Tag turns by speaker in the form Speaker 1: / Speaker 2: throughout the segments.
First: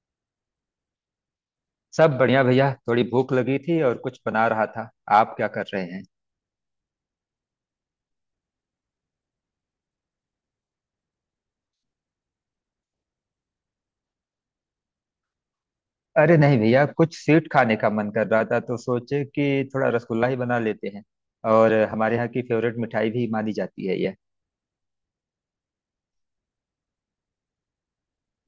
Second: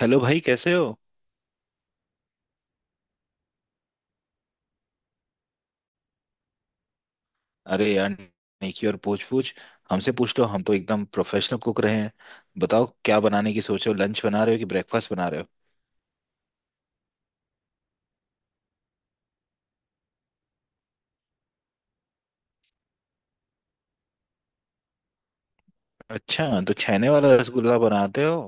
Speaker 1: Hello भाई, कैसे हो।
Speaker 2: सब बढ़िया भैया, थोड़ी भूख लगी थी और कुछ बना रहा था। आप क्या कर रहे हैं?
Speaker 1: अरे यार, नेकी और पूछ पूछ। हमसे पूछ लो, हम तो एकदम प्रोफेशनल कुक रहे हैं। बताओ क्या बनाने की सोचो, लंच बना रहे हो कि ब्रेकफास्ट बना रहे हो।
Speaker 2: अरे नहीं भैया, कुछ स्वीट खाने का मन कर रहा था तो सोचे कि थोड़ा रसगुल्ला ही बना लेते हैं। और हमारे यहाँ की फेवरेट मिठाई भी मानी जाती है यह।
Speaker 1: अच्छा, तो छेने वाला रसगुल्ला बनाते हो।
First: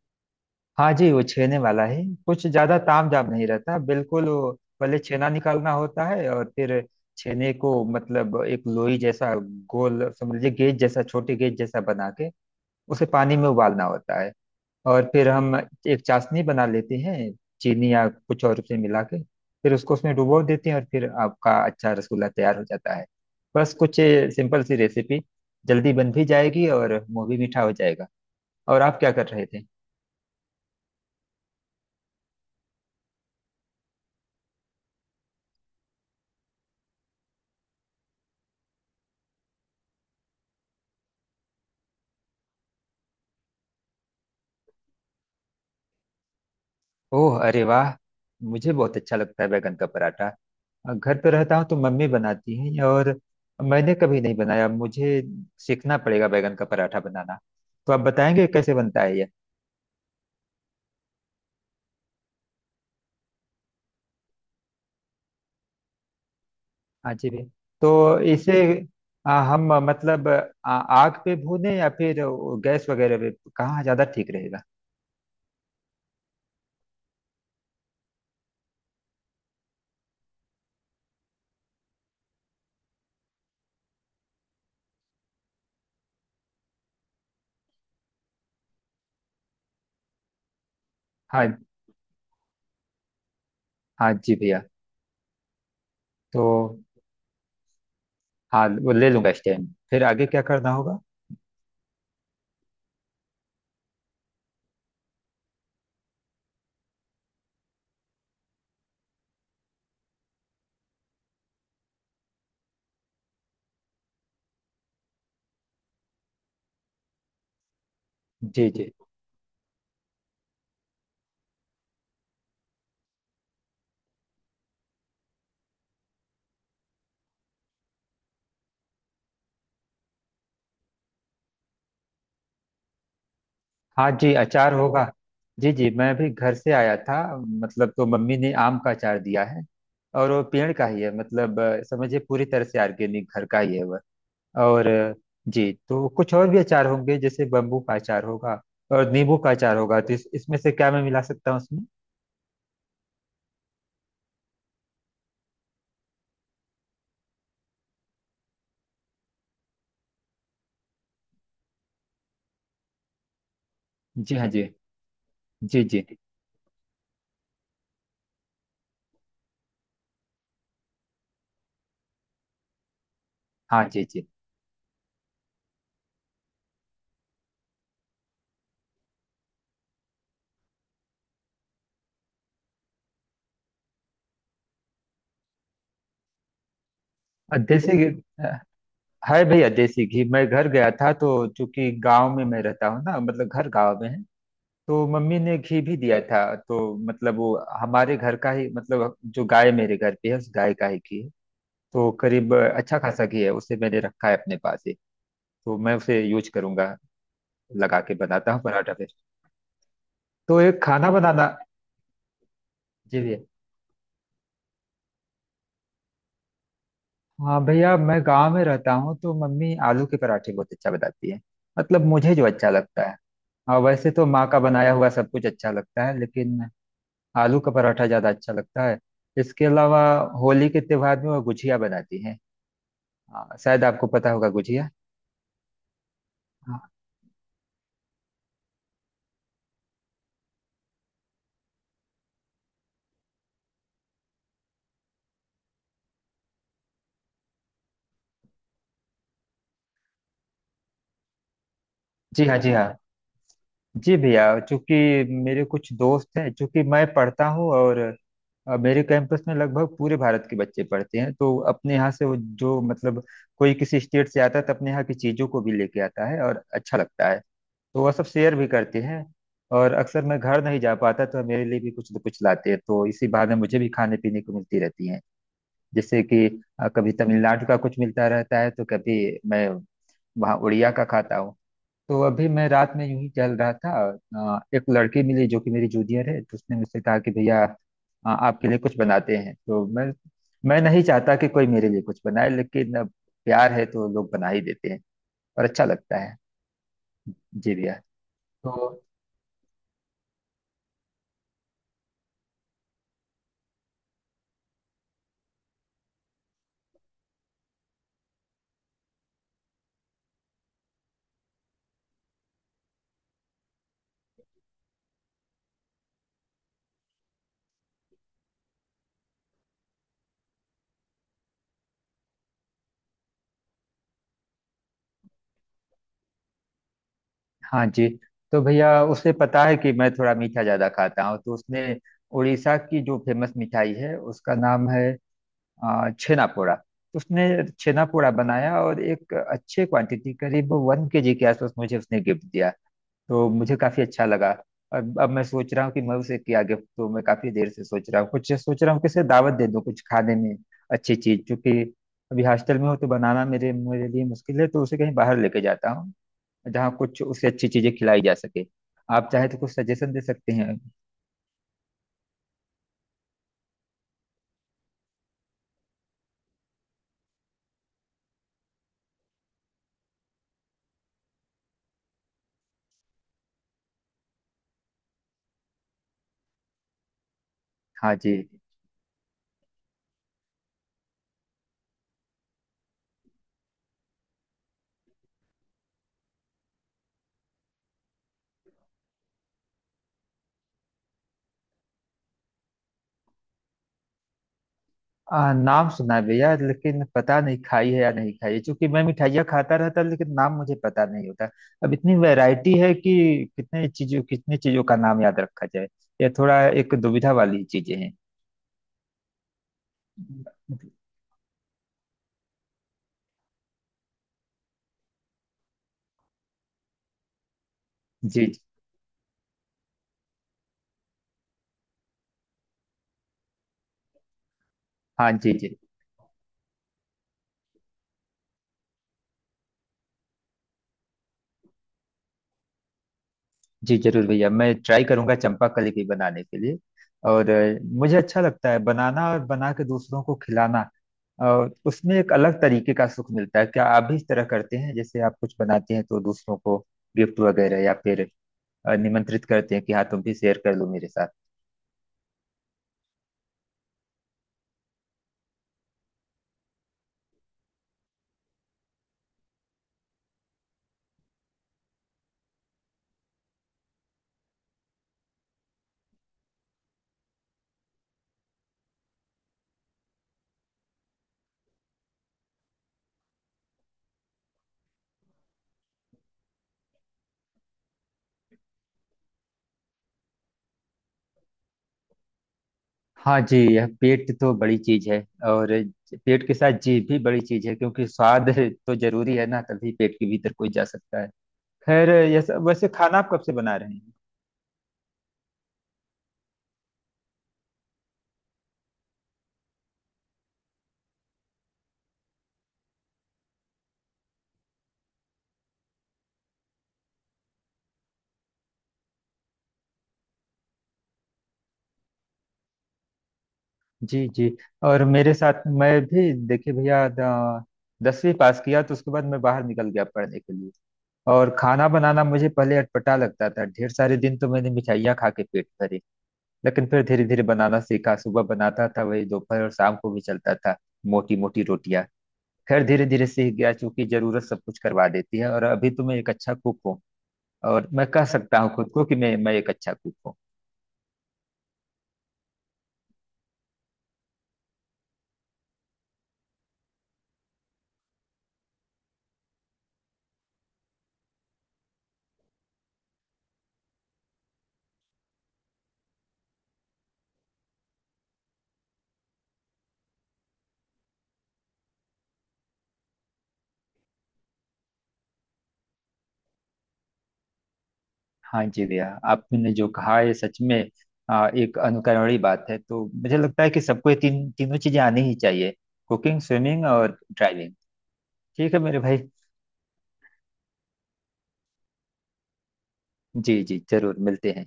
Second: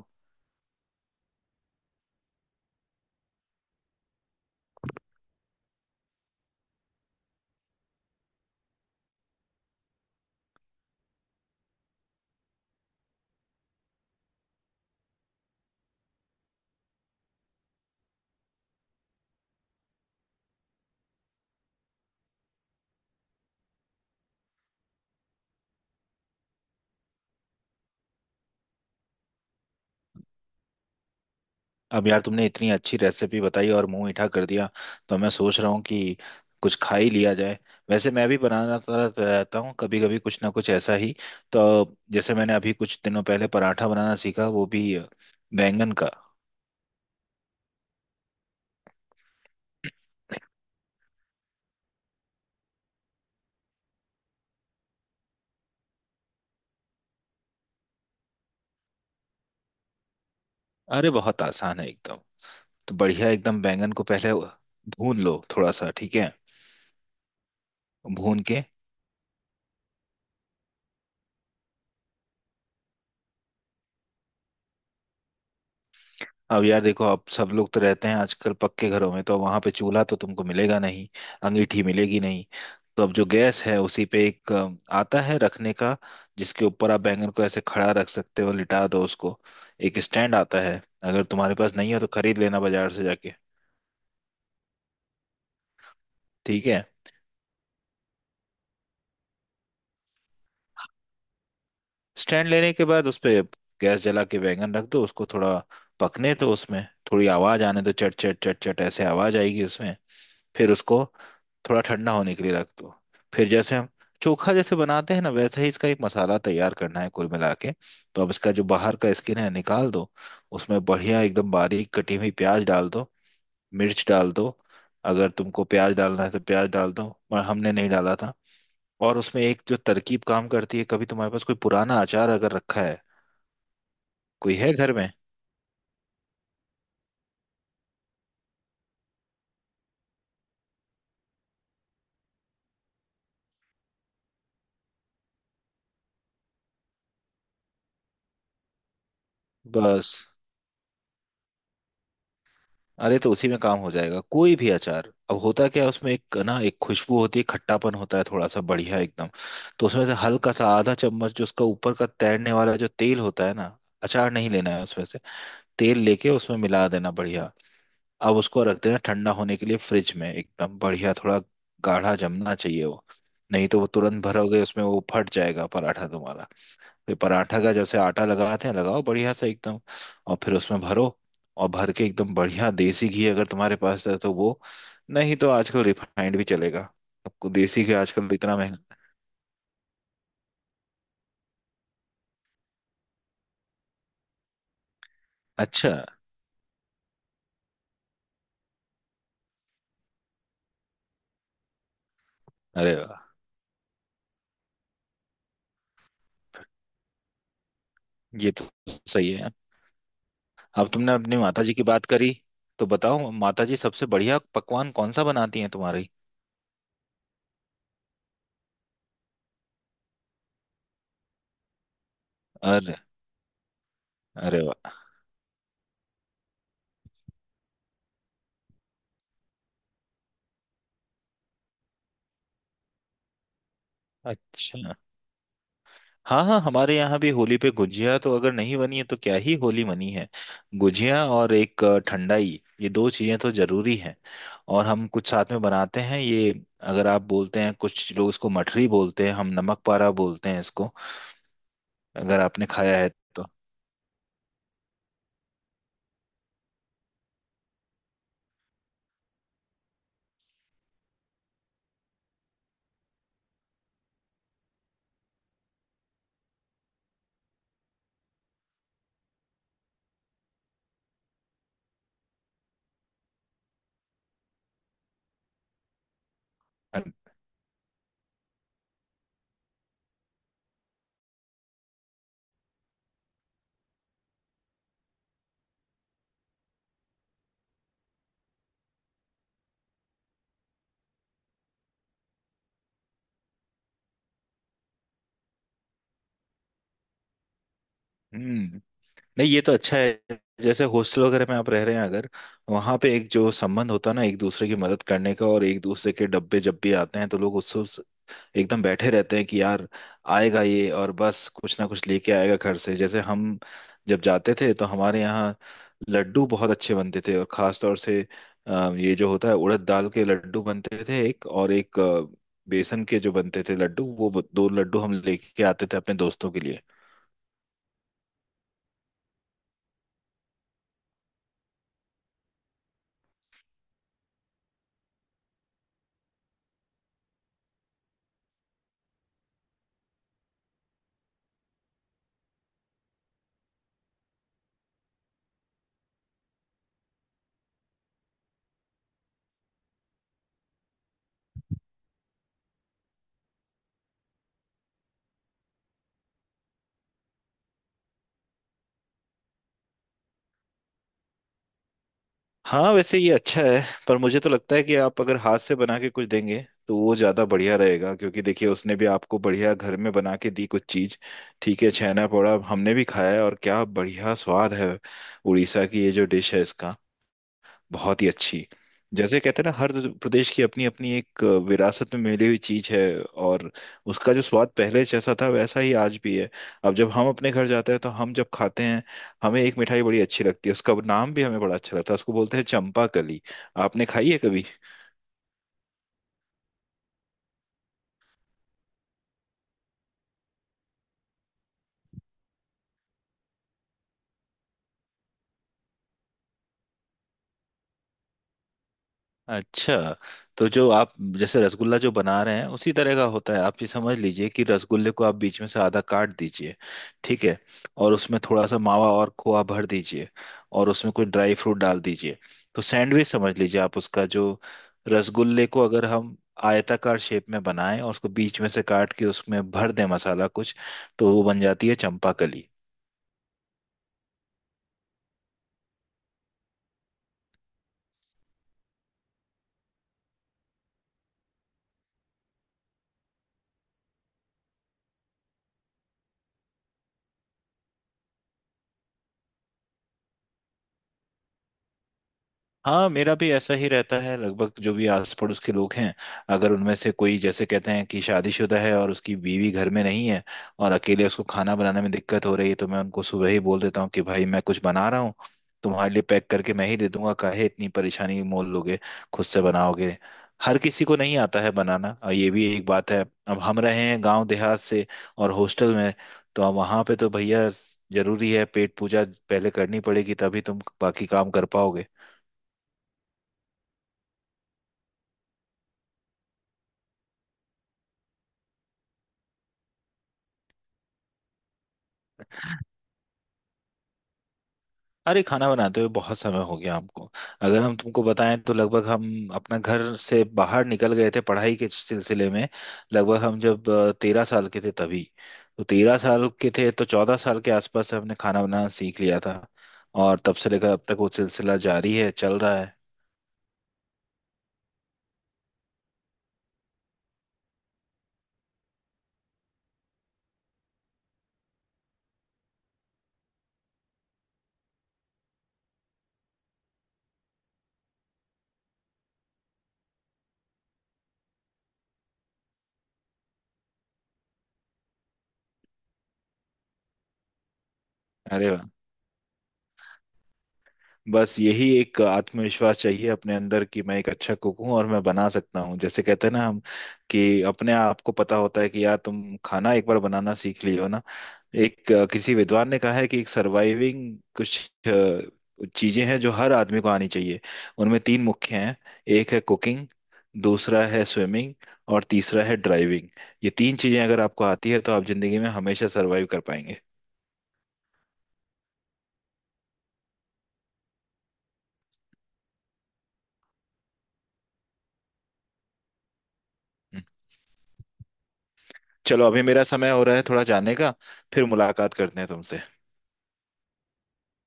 Speaker 2: हाँ जी, वो छेने वाला है, कुछ ज्यादा ताम झाम नहीं रहता बिल्कुल वो। पहले छेना निकालना होता है और फिर छेने को मतलब एक लोई जैसा गोल समझ लीजिए, गेज जैसा, छोटे गेज जैसा बना के उसे पानी में उबालना होता है। और फिर हम एक चाशनी बना लेते हैं, चीनी या कुछ और से मिला के। फिर उसको उसमें डुबो देते हैं और फिर आपका अच्छा रसगुल्ला तैयार हो जाता है। बस कुछ सिंपल सी रेसिपी। जल्दी बन भी जाएगी और मुंह भी मीठा हो जाएगा। और आप क्या कर रहे थे?
Speaker 1: अब यार तुमने इतनी अच्छी रेसिपी बताई और मुंह मीठा कर दिया, तो मैं सोच रहा हूँ कि कुछ खा ही लिया जाए। वैसे मैं भी बनाना तो रहता हूँ, कभी कभी कुछ ना कुछ ऐसा ही। तो जैसे मैंने अभी कुछ दिनों पहले पराठा बनाना सीखा, वो भी बैंगन का।
Speaker 2: ओह, अरे वाह। मुझे बहुत अच्छा लगता है बैगन का पराठा। घर पे रहता हूँ तो मम्मी बनाती है, और मैंने कभी नहीं बनाया। मुझे सीखना पड़ेगा बैगन का पराठा बनाना। तो आप बताएंगे कैसे बनता है?
Speaker 1: अरे बहुत आसान है एकदम। तो बढ़िया एकदम, बैंगन को पहले भून लो थोड़ा सा, ठीक है।
Speaker 2: हाँ जी भी। तो
Speaker 1: भून
Speaker 2: इसे
Speaker 1: के,
Speaker 2: हम मतलब आग पे भूनें या फिर वो गैस वगैरह पे? कहाँ ज़्यादा ठीक रहेगा?
Speaker 1: अब यार देखो, अब सब लोग तो रहते हैं आजकल पक्के घरों में, तो वहां पे चूल्हा तो तुमको मिलेगा नहीं, अंगीठी मिलेगी नहीं। तो अब जो गैस है, उसी पे एक आता है रखने का, जिसके ऊपर आप बैंगन को ऐसे खड़ा रख सकते हो, लिटा दो उसको। एक स्टैंड आता है, अगर
Speaker 2: हाँ।
Speaker 1: तुम्हारे पास नहीं हो तो खरीद लेना बाजार से जाके।
Speaker 2: हाँ जी भैया। तो
Speaker 1: ठीक है,
Speaker 2: हाँ, वो ले लूँगा स्टैंड। फिर आगे क्या करना होगा?
Speaker 1: स्टैंड लेने के बाद उस पे गैस जला के बैंगन रख दो, उसको थोड़ा पकने दो उसमें। थोड़ी आवाज आने दो, चट चट चट चट ऐसे आवाज आएगी उसमें। फिर उसको थोड़ा ठंडा होने के लिए रख दो। फिर जैसे हम चोखा जैसे बनाते हैं ना, वैसे ही इसका एक मसाला तैयार करना है कुल मिला के। तो अब इसका जो
Speaker 2: जी जी।
Speaker 1: बाहर का स्किन है निकाल दो। उसमें बढ़िया एकदम बारीक कटी हुई प्याज डाल दो, मिर्च डाल दो। अगर तुमको प्याज डालना है तो प्याज डाल दो, पर हमने नहीं डाला था। और उसमें एक जो तरकीब काम करती है, कभी तुम्हारे पास कोई पुराना अचार अगर रखा है,
Speaker 2: हाँ जी,
Speaker 1: कोई
Speaker 2: अचार
Speaker 1: है घर
Speaker 2: होगा।
Speaker 1: में।
Speaker 2: जी जी, मैं भी घर से आया था मतलब, तो मम्मी ने आम का अचार दिया है। और वो पेड़ का ही है मतलब, समझिए, पूरी तरह से ऑर्गेनिक, घर का ही है वह। और जी, तो कुछ और भी अचार होंगे, जैसे बम्बू का अचार होगा और नींबू का अचार होगा। तो
Speaker 1: बस,
Speaker 2: इसमें से क्या मैं मिला सकता हूँ उसमें?
Speaker 1: अरे तो उसी में काम हो जाएगा। कोई भी अचार, अब होता क्या है उसमें, एक ना एक खुशबू होती है, खट्टापन होता है थोड़ा सा, बढ़िया एकदम। तो उसमें से हल्का सा आधा चम्मच, जो उसका ऊपर का तैरने वाला जो तेल होता है ना, अचार
Speaker 2: जी हाँ
Speaker 1: नहीं
Speaker 2: जी।
Speaker 1: लेना है उसमें से,
Speaker 2: जी
Speaker 1: तेल
Speaker 2: जी जी,
Speaker 1: लेके उसमें मिला देना बढ़िया। अब उसको रख देना ठंडा होने के लिए फ्रिज में एकदम बढ़िया, थोड़ा गाढ़ा जमना चाहिए वो। नहीं तो
Speaker 2: हाँ
Speaker 1: वो
Speaker 2: जी
Speaker 1: तुरंत
Speaker 2: जी।
Speaker 1: भरोगे उसमें, वो फट जाएगा पराठा तुम्हारा। फिर पराठा का जैसे आटा लगाते हैं लगाओ बढ़िया से एकदम, और फिर उसमें भरो। और भर के एकदम बढ़िया देसी घी अगर तुम्हारे पास है तो वो, नहीं तो आजकल रिफाइंड भी चलेगा। आपको
Speaker 2: और
Speaker 1: देसी घी
Speaker 2: देसी घी,
Speaker 1: आजकल इतना
Speaker 2: अ,
Speaker 1: महंगा।
Speaker 2: है भैया, देसी घी। मैं घर गया था तो, चूंकि गांव में मैं रहता हूँ ना, मतलब घर गांव में है, तो मम्मी ने घी
Speaker 1: अच्छा,
Speaker 2: भी दिया था। तो मतलब वो हमारे घर का ही, मतलब जो गाय मेरे घर पे है, उस गाय का ही घी है। तो करीब
Speaker 1: अरे
Speaker 2: अच्छा
Speaker 1: वाह,
Speaker 2: खासा घी है, उसे मैंने रखा है अपने पास ही। तो मैं उसे यूज करूंगा, लगा के
Speaker 1: ये
Speaker 2: बनाता हूँ
Speaker 1: तो
Speaker 2: पराठा।
Speaker 1: सही है।
Speaker 2: तो एक
Speaker 1: अब
Speaker 2: खाना
Speaker 1: तुमने अपनी
Speaker 2: बनाना।
Speaker 1: माता जी की बात करी, तो
Speaker 2: जी
Speaker 1: बताओ
Speaker 2: भैया।
Speaker 1: माता जी सबसे बढ़िया पकवान कौन सा बनाती हैं तुम्हारी।
Speaker 2: हाँ भैया, मैं गांव में रहता हूँ तो मम्मी आलू के पराठे बहुत अच्छा बताती है, मतलब मुझे जो अच्छा
Speaker 1: अरे।
Speaker 2: लगता है। हाँ, वैसे तो माँ का
Speaker 1: अरे
Speaker 2: बनाया
Speaker 1: वाह।
Speaker 2: हुआ सब कुछ अच्छा लगता है, लेकिन आलू का पराठा ज़्यादा अच्छा लगता है। इसके अलावा होली के त्योहार में वो गुजिया बनाती है। हाँ, शायद आपको पता होगा गुजिया।
Speaker 1: अच्छा। हाँ हाँ,
Speaker 2: हाँ,
Speaker 1: हमारे यहाँ भी होली पे गुजिया तो अगर नहीं बनी है तो क्या ही होली बनी है। गुजिया और एक ठंडाई, ये दो चीजें तो जरूरी हैं। और हम कुछ साथ में बनाते हैं ये, अगर आप बोलते हैं, कुछ लोग इसको मठरी बोलते हैं, हम नमक पारा बोलते हैं इसको। अगर
Speaker 2: जी हाँ
Speaker 1: आपने
Speaker 2: जी हाँ।
Speaker 1: खाया है तो
Speaker 2: जी भैया, चूंकि मेरे कुछ दोस्त हैं, चूंकि मैं पढ़ता हूँ, और मेरे कैंपस में लगभग पूरे भारत के बच्चे पढ़ते हैं। तो अपने यहाँ से वो जो मतलब, कोई किसी स्टेट से आता है तो अपने यहाँ की चीज़ों को भी लेके आता है और अच्छा लगता है। तो वह सब शेयर भी करते हैं। और अक्सर मैं घर नहीं जा पाता तो मेरे लिए भी कुछ न कुछ लाते हैं, तो इसी बहाने मुझे भी खाने पीने को मिलती रहती है। जैसे कि कभी तमिलनाडु का कुछ मिलता रहता है, तो कभी मैं वहाँ उड़िया का खाता हूँ। तो अभी मैं रात में यूं ही चल रहा था, एक लड़की मिली जो कि मेरी जूनियर है, तो उसने मुझसे कहा कि भैया आपके लिए कुछ बनाते हैं। तो मैं नहीं चाहता कि कोई मेरे लिए कुछ बनाए, लेकिन अब प्यार है तो लोग बना ही देते हैं। और अच्छा लगता है। जी भैया।
Speaker 1: हम्म
Speaker 2: तो
Speaker 1: नहीं, ये तो अच्छा है, जैसे हॉस्टल वगैरह में आप रह रहे हैं अगर, वहां पे एक जो संबंध होता है ना एक दूसरे की मदद करने का, और एक दूसरे के डब्बे जब भी आते हैं तो लोग उससे एकदम बैठे रहते हैं कि यार आएगा ये, और बस कुछ ना कुछ लेके आएगा घर से। जैसे हम जब जाते थे तो हमारे यहाँ लड्डू बहुत अच्छे बनते थे, और खास तौर से ये जो होता है उड़द दाल के लड्डू बनते थे, एक और एक बेसन के जो बनते थे लड्डू, वो दो लड्डू हम लेके आते थे अपने दोस्तों के लिए।
Speaker 2: हाँ जी। तो भैया, उसे पता है कि मैं थोड़ा मीठा ज्यादा खाता हूँ, तो उसने उड़ीसा की जो फेमस मिठाई है, उसका नाम है छेना पोड़ा, तो उसने छेना पोड़ा बनाया और एक अच्छे क्वांटिटी करीब 1 kg के आसपास मुझे उसने गिफ्ट दिया। तो मुझे काफी अच्छा लगा। और अब मैं सोच रहा हूँ कि मैं उसे क्या गिफ्ट दूँ। मैं काफी देर से सोच रहा हूँ, कुछ सोच रहा हूँ कि उसे दावत दे दूँ कुछ खाने में अच्छी चीज, क्योंकि अभी हॉस्टल में हो तो बनाना मेरे मेरे लिए मुश्किल है, तो उसे कहीं बाहर लेके जाता हूँ जहाँ कुछ उसे अच्छी चीजें खिलाई जा सके। आप चाहे तो कुछ सजेशन दे सकते हैं।
Speaker 1: हाँ वैसे ये अच्छा है, पर मुझे तो लगता है कि आप अगर हाथ से बना के कुछ देंगे तो वो ज्यादा बढ़िया रहेगा, क्योंकि देखिए उसने भी आपको बढ़िया घर में बना के दी कुछ चीज। ठीक है, छैना पोड़ा हमने भी खाया है और क्या बढ़िया स्वाद है, उड़ीसा की ये जो डिश है इसका,
Speaker 2: हाँ
Speaker 1: बहुत ही
Speaker 2: जी।
Speaker 1: अच्छी। जैसे कहते हैं ना, हर प्रदेश की अपनी अपनी एक विरासत में मिली हुई चीज है, और उसका जो स्वाद पहले जैसा था वैसा ही आज भी है। अब जब हम अपने घर जाते हैं तो हम जब खाते हैं, हमें एक मिठाई बड़ी अच्छी लगती है, उसका नाम भी हमें बड़ा अच्छा लगता है, उसको बोलते हैं चंपा कली। आपने खाई है कभी।
Speaker 2: नाम सुना है भैया, लेकिन पता नहीं खाई है या नहीं खाई है, क्योंकि मैं मिठाइयाँ खाता रहता लेकिन नाम मुझे पता नहीं होता। अब इतनी वैरायटी है कि कितने चीजों, कितनी चीजों का नाम याद रखा जाए। यह थोड़ा एक दुविधा वाली चीजें हैं।
Speaker 1: अच्छा, तो जो आप जैसे रसगुल्ला जो बना रहे हैं उसी तरह का होता है। आप ये समझ लीजिए कि रसगुल्ले को आप बीच में से आधा काट दीजिए, ठीक है, और उसमें
Speaker 2: जी जी।
Speaker 1: थोड़ा सा मावा और खोआ भर दीजिए। और उसमें कोई ड्राई फ्रूट डाल दीजिए। तो सैंडविच समझ लीजिए आप उसका जो,
Speaker 2: हाँ जी।
Speaker 1: रसगुल्ले
Speaker 2: जी
Speaker 1: को अगर हम आयताकार शेप में बनाएं और उसको बीच में से काट के उसमें भर दें मसाला कुछ, तो वो बन जाती है चंपाकली।
Speaker 2: जी जरूर भैया, मैं ट्राई करूंगा चंपा कली की बनाने के लिए। और मुझे अच्छा लगता है बनाना और बना के दूसरों को खिलाना, और उसमें एक अलग तरीके का सुख मिलता है। क्या आप भी इस तरह करते हैं? जैसे आप कुछ बनाते हैं तो दूसरों को गिफ्ट वगैरह, या फिर निमंत्रित करते हैं कि हाँ तुम भी शेयर कर लो मेरे साथ।
Speaker 1: हाँ, मेरा भी ऐसा ही रहता है, लगभग जो भी आस पड़ोस के लोग हैं, अगर उनमें से कोई जैसे कहते हैं कि शादीशुदा है और उसकी बीवी घर में नहीं है, और अकेले उसको खाना बनाने में दिक्कत हो रही है, तो मैं उनको सुबह ही बोल देता हूँ कि भाई मैं कुछ बना रहा हूँ, तुम्हारे लिए पैक करके मैं ही दे दूंगा, काहे इतनी परेशानी मोल लोगे, खुद से बनाओगे। हर किसी को नहीं आता है बनाना, और ये भी एक बात है। अब हम रहे हैं गांव देहात से और हॉस्टल में, तो अब वहां पे तो भैया जरूरी है पेट पूजा पहले करनी पड़ेगी, तभी तुम बाकी काम कर पाओगे।
Speaker 2: हाँ जी, यह पेट तो बड़ी चीज है। और पेट के साथ जीभ भी बड़ी चीज है, क्योंकि स्वाद, तो जरूरी है ना, तभी पेट के भीतर कोई जा सकता है। खैर, यह सब वैसे खाना आप कब से बना रहे हैं?
Speaker 1: अरे खाना बनाते हुए बहुत समय हो गया हमको। अगर हम तुमको बताएं तो लगभग हम अपना घर से बाहर निकल गए थे पढ़ाई के सिलसिले में, लगभग हम जब 13 साल के थे तभी। तो 13 साल के थे तो 14 साल के आसपास हमने खाना बनाना सीख लिया था, और तब से लेकर अब तक वो सिलसिला जारी है, चल रहा है।
Speaker 2: जी जी। और मेरे साथ मैं भी देखिए भैया, 10वीं पास किया तो उसके बाद मैं बाहर निकल गया पढ़ने के लिए। और खाना बनाना मुझे पहले अटपटा लगता था, ढेर सारे दिन तो मैंने मिठाइयाँ खा के पेट भरे। लेकिन फिर धीरे धीरे बनाना सीखा, सुबह बनाता था वही दोपहर और शाम को भी चलता था, मोटी मोटी रोटियां। खैर, धीरे धीरे सीख गया, क्योंकि जरूरत सब कुछ करवा देती है। और अभी तो मैं एक अच्छा कुक हूँ, और मैं कह सकता
Speaker 1: अरे
Speaker 2: हूँ
Speaker 1: वाह,
Speaker 2: खुद को कि मैं एक अच्छा कुक हूँ।
Speaker 1: बस यही एक आत्मविश्वास चाहिए अपने अंदर कि मैं एक अच्छा कुक हूँ और मैं बना सकता हूँ। जैसे कहते हैं ना हम, कि अपने आप को पता होता है कि यार तुम खाना एक बार बनाना सीख लियो ना। एक किसी विद्वान ने कहा है कि एक सर्वाइविंग कुछ चीजें हैं जो हर आदमी को आनी चाहिए। उनमें तीन मुख्य हैं। एक है कुकिंग, दूसरा है स्विमिंग, और तीसरा है ड्राइविंग। ये तीन चीजें अगर आपको आती है तो आप जिंदगी में हमेशा सर्वाइव कर पाएंगे।
Speaker 2: हाँ जी भैया, आपने जो कहा ये सच में एक अनुकरणीय बात है। तो मुझे लगता है कि सबको ये तीन तीनों चीजें आनी ही चाहिए: कुकिंग, स्विमिंग और
Speaker 1: हम्म,
Speaker 2: ड्राइविंग। ठीक है मेरे भाई।
Speaker 1: चलो अभी मेरा समय हो रहा है थोड़ा जाने का, फिर मुलाकात करते हैं तुमसे।
Speaker 2: जी जी, जरूर मिलते हैं।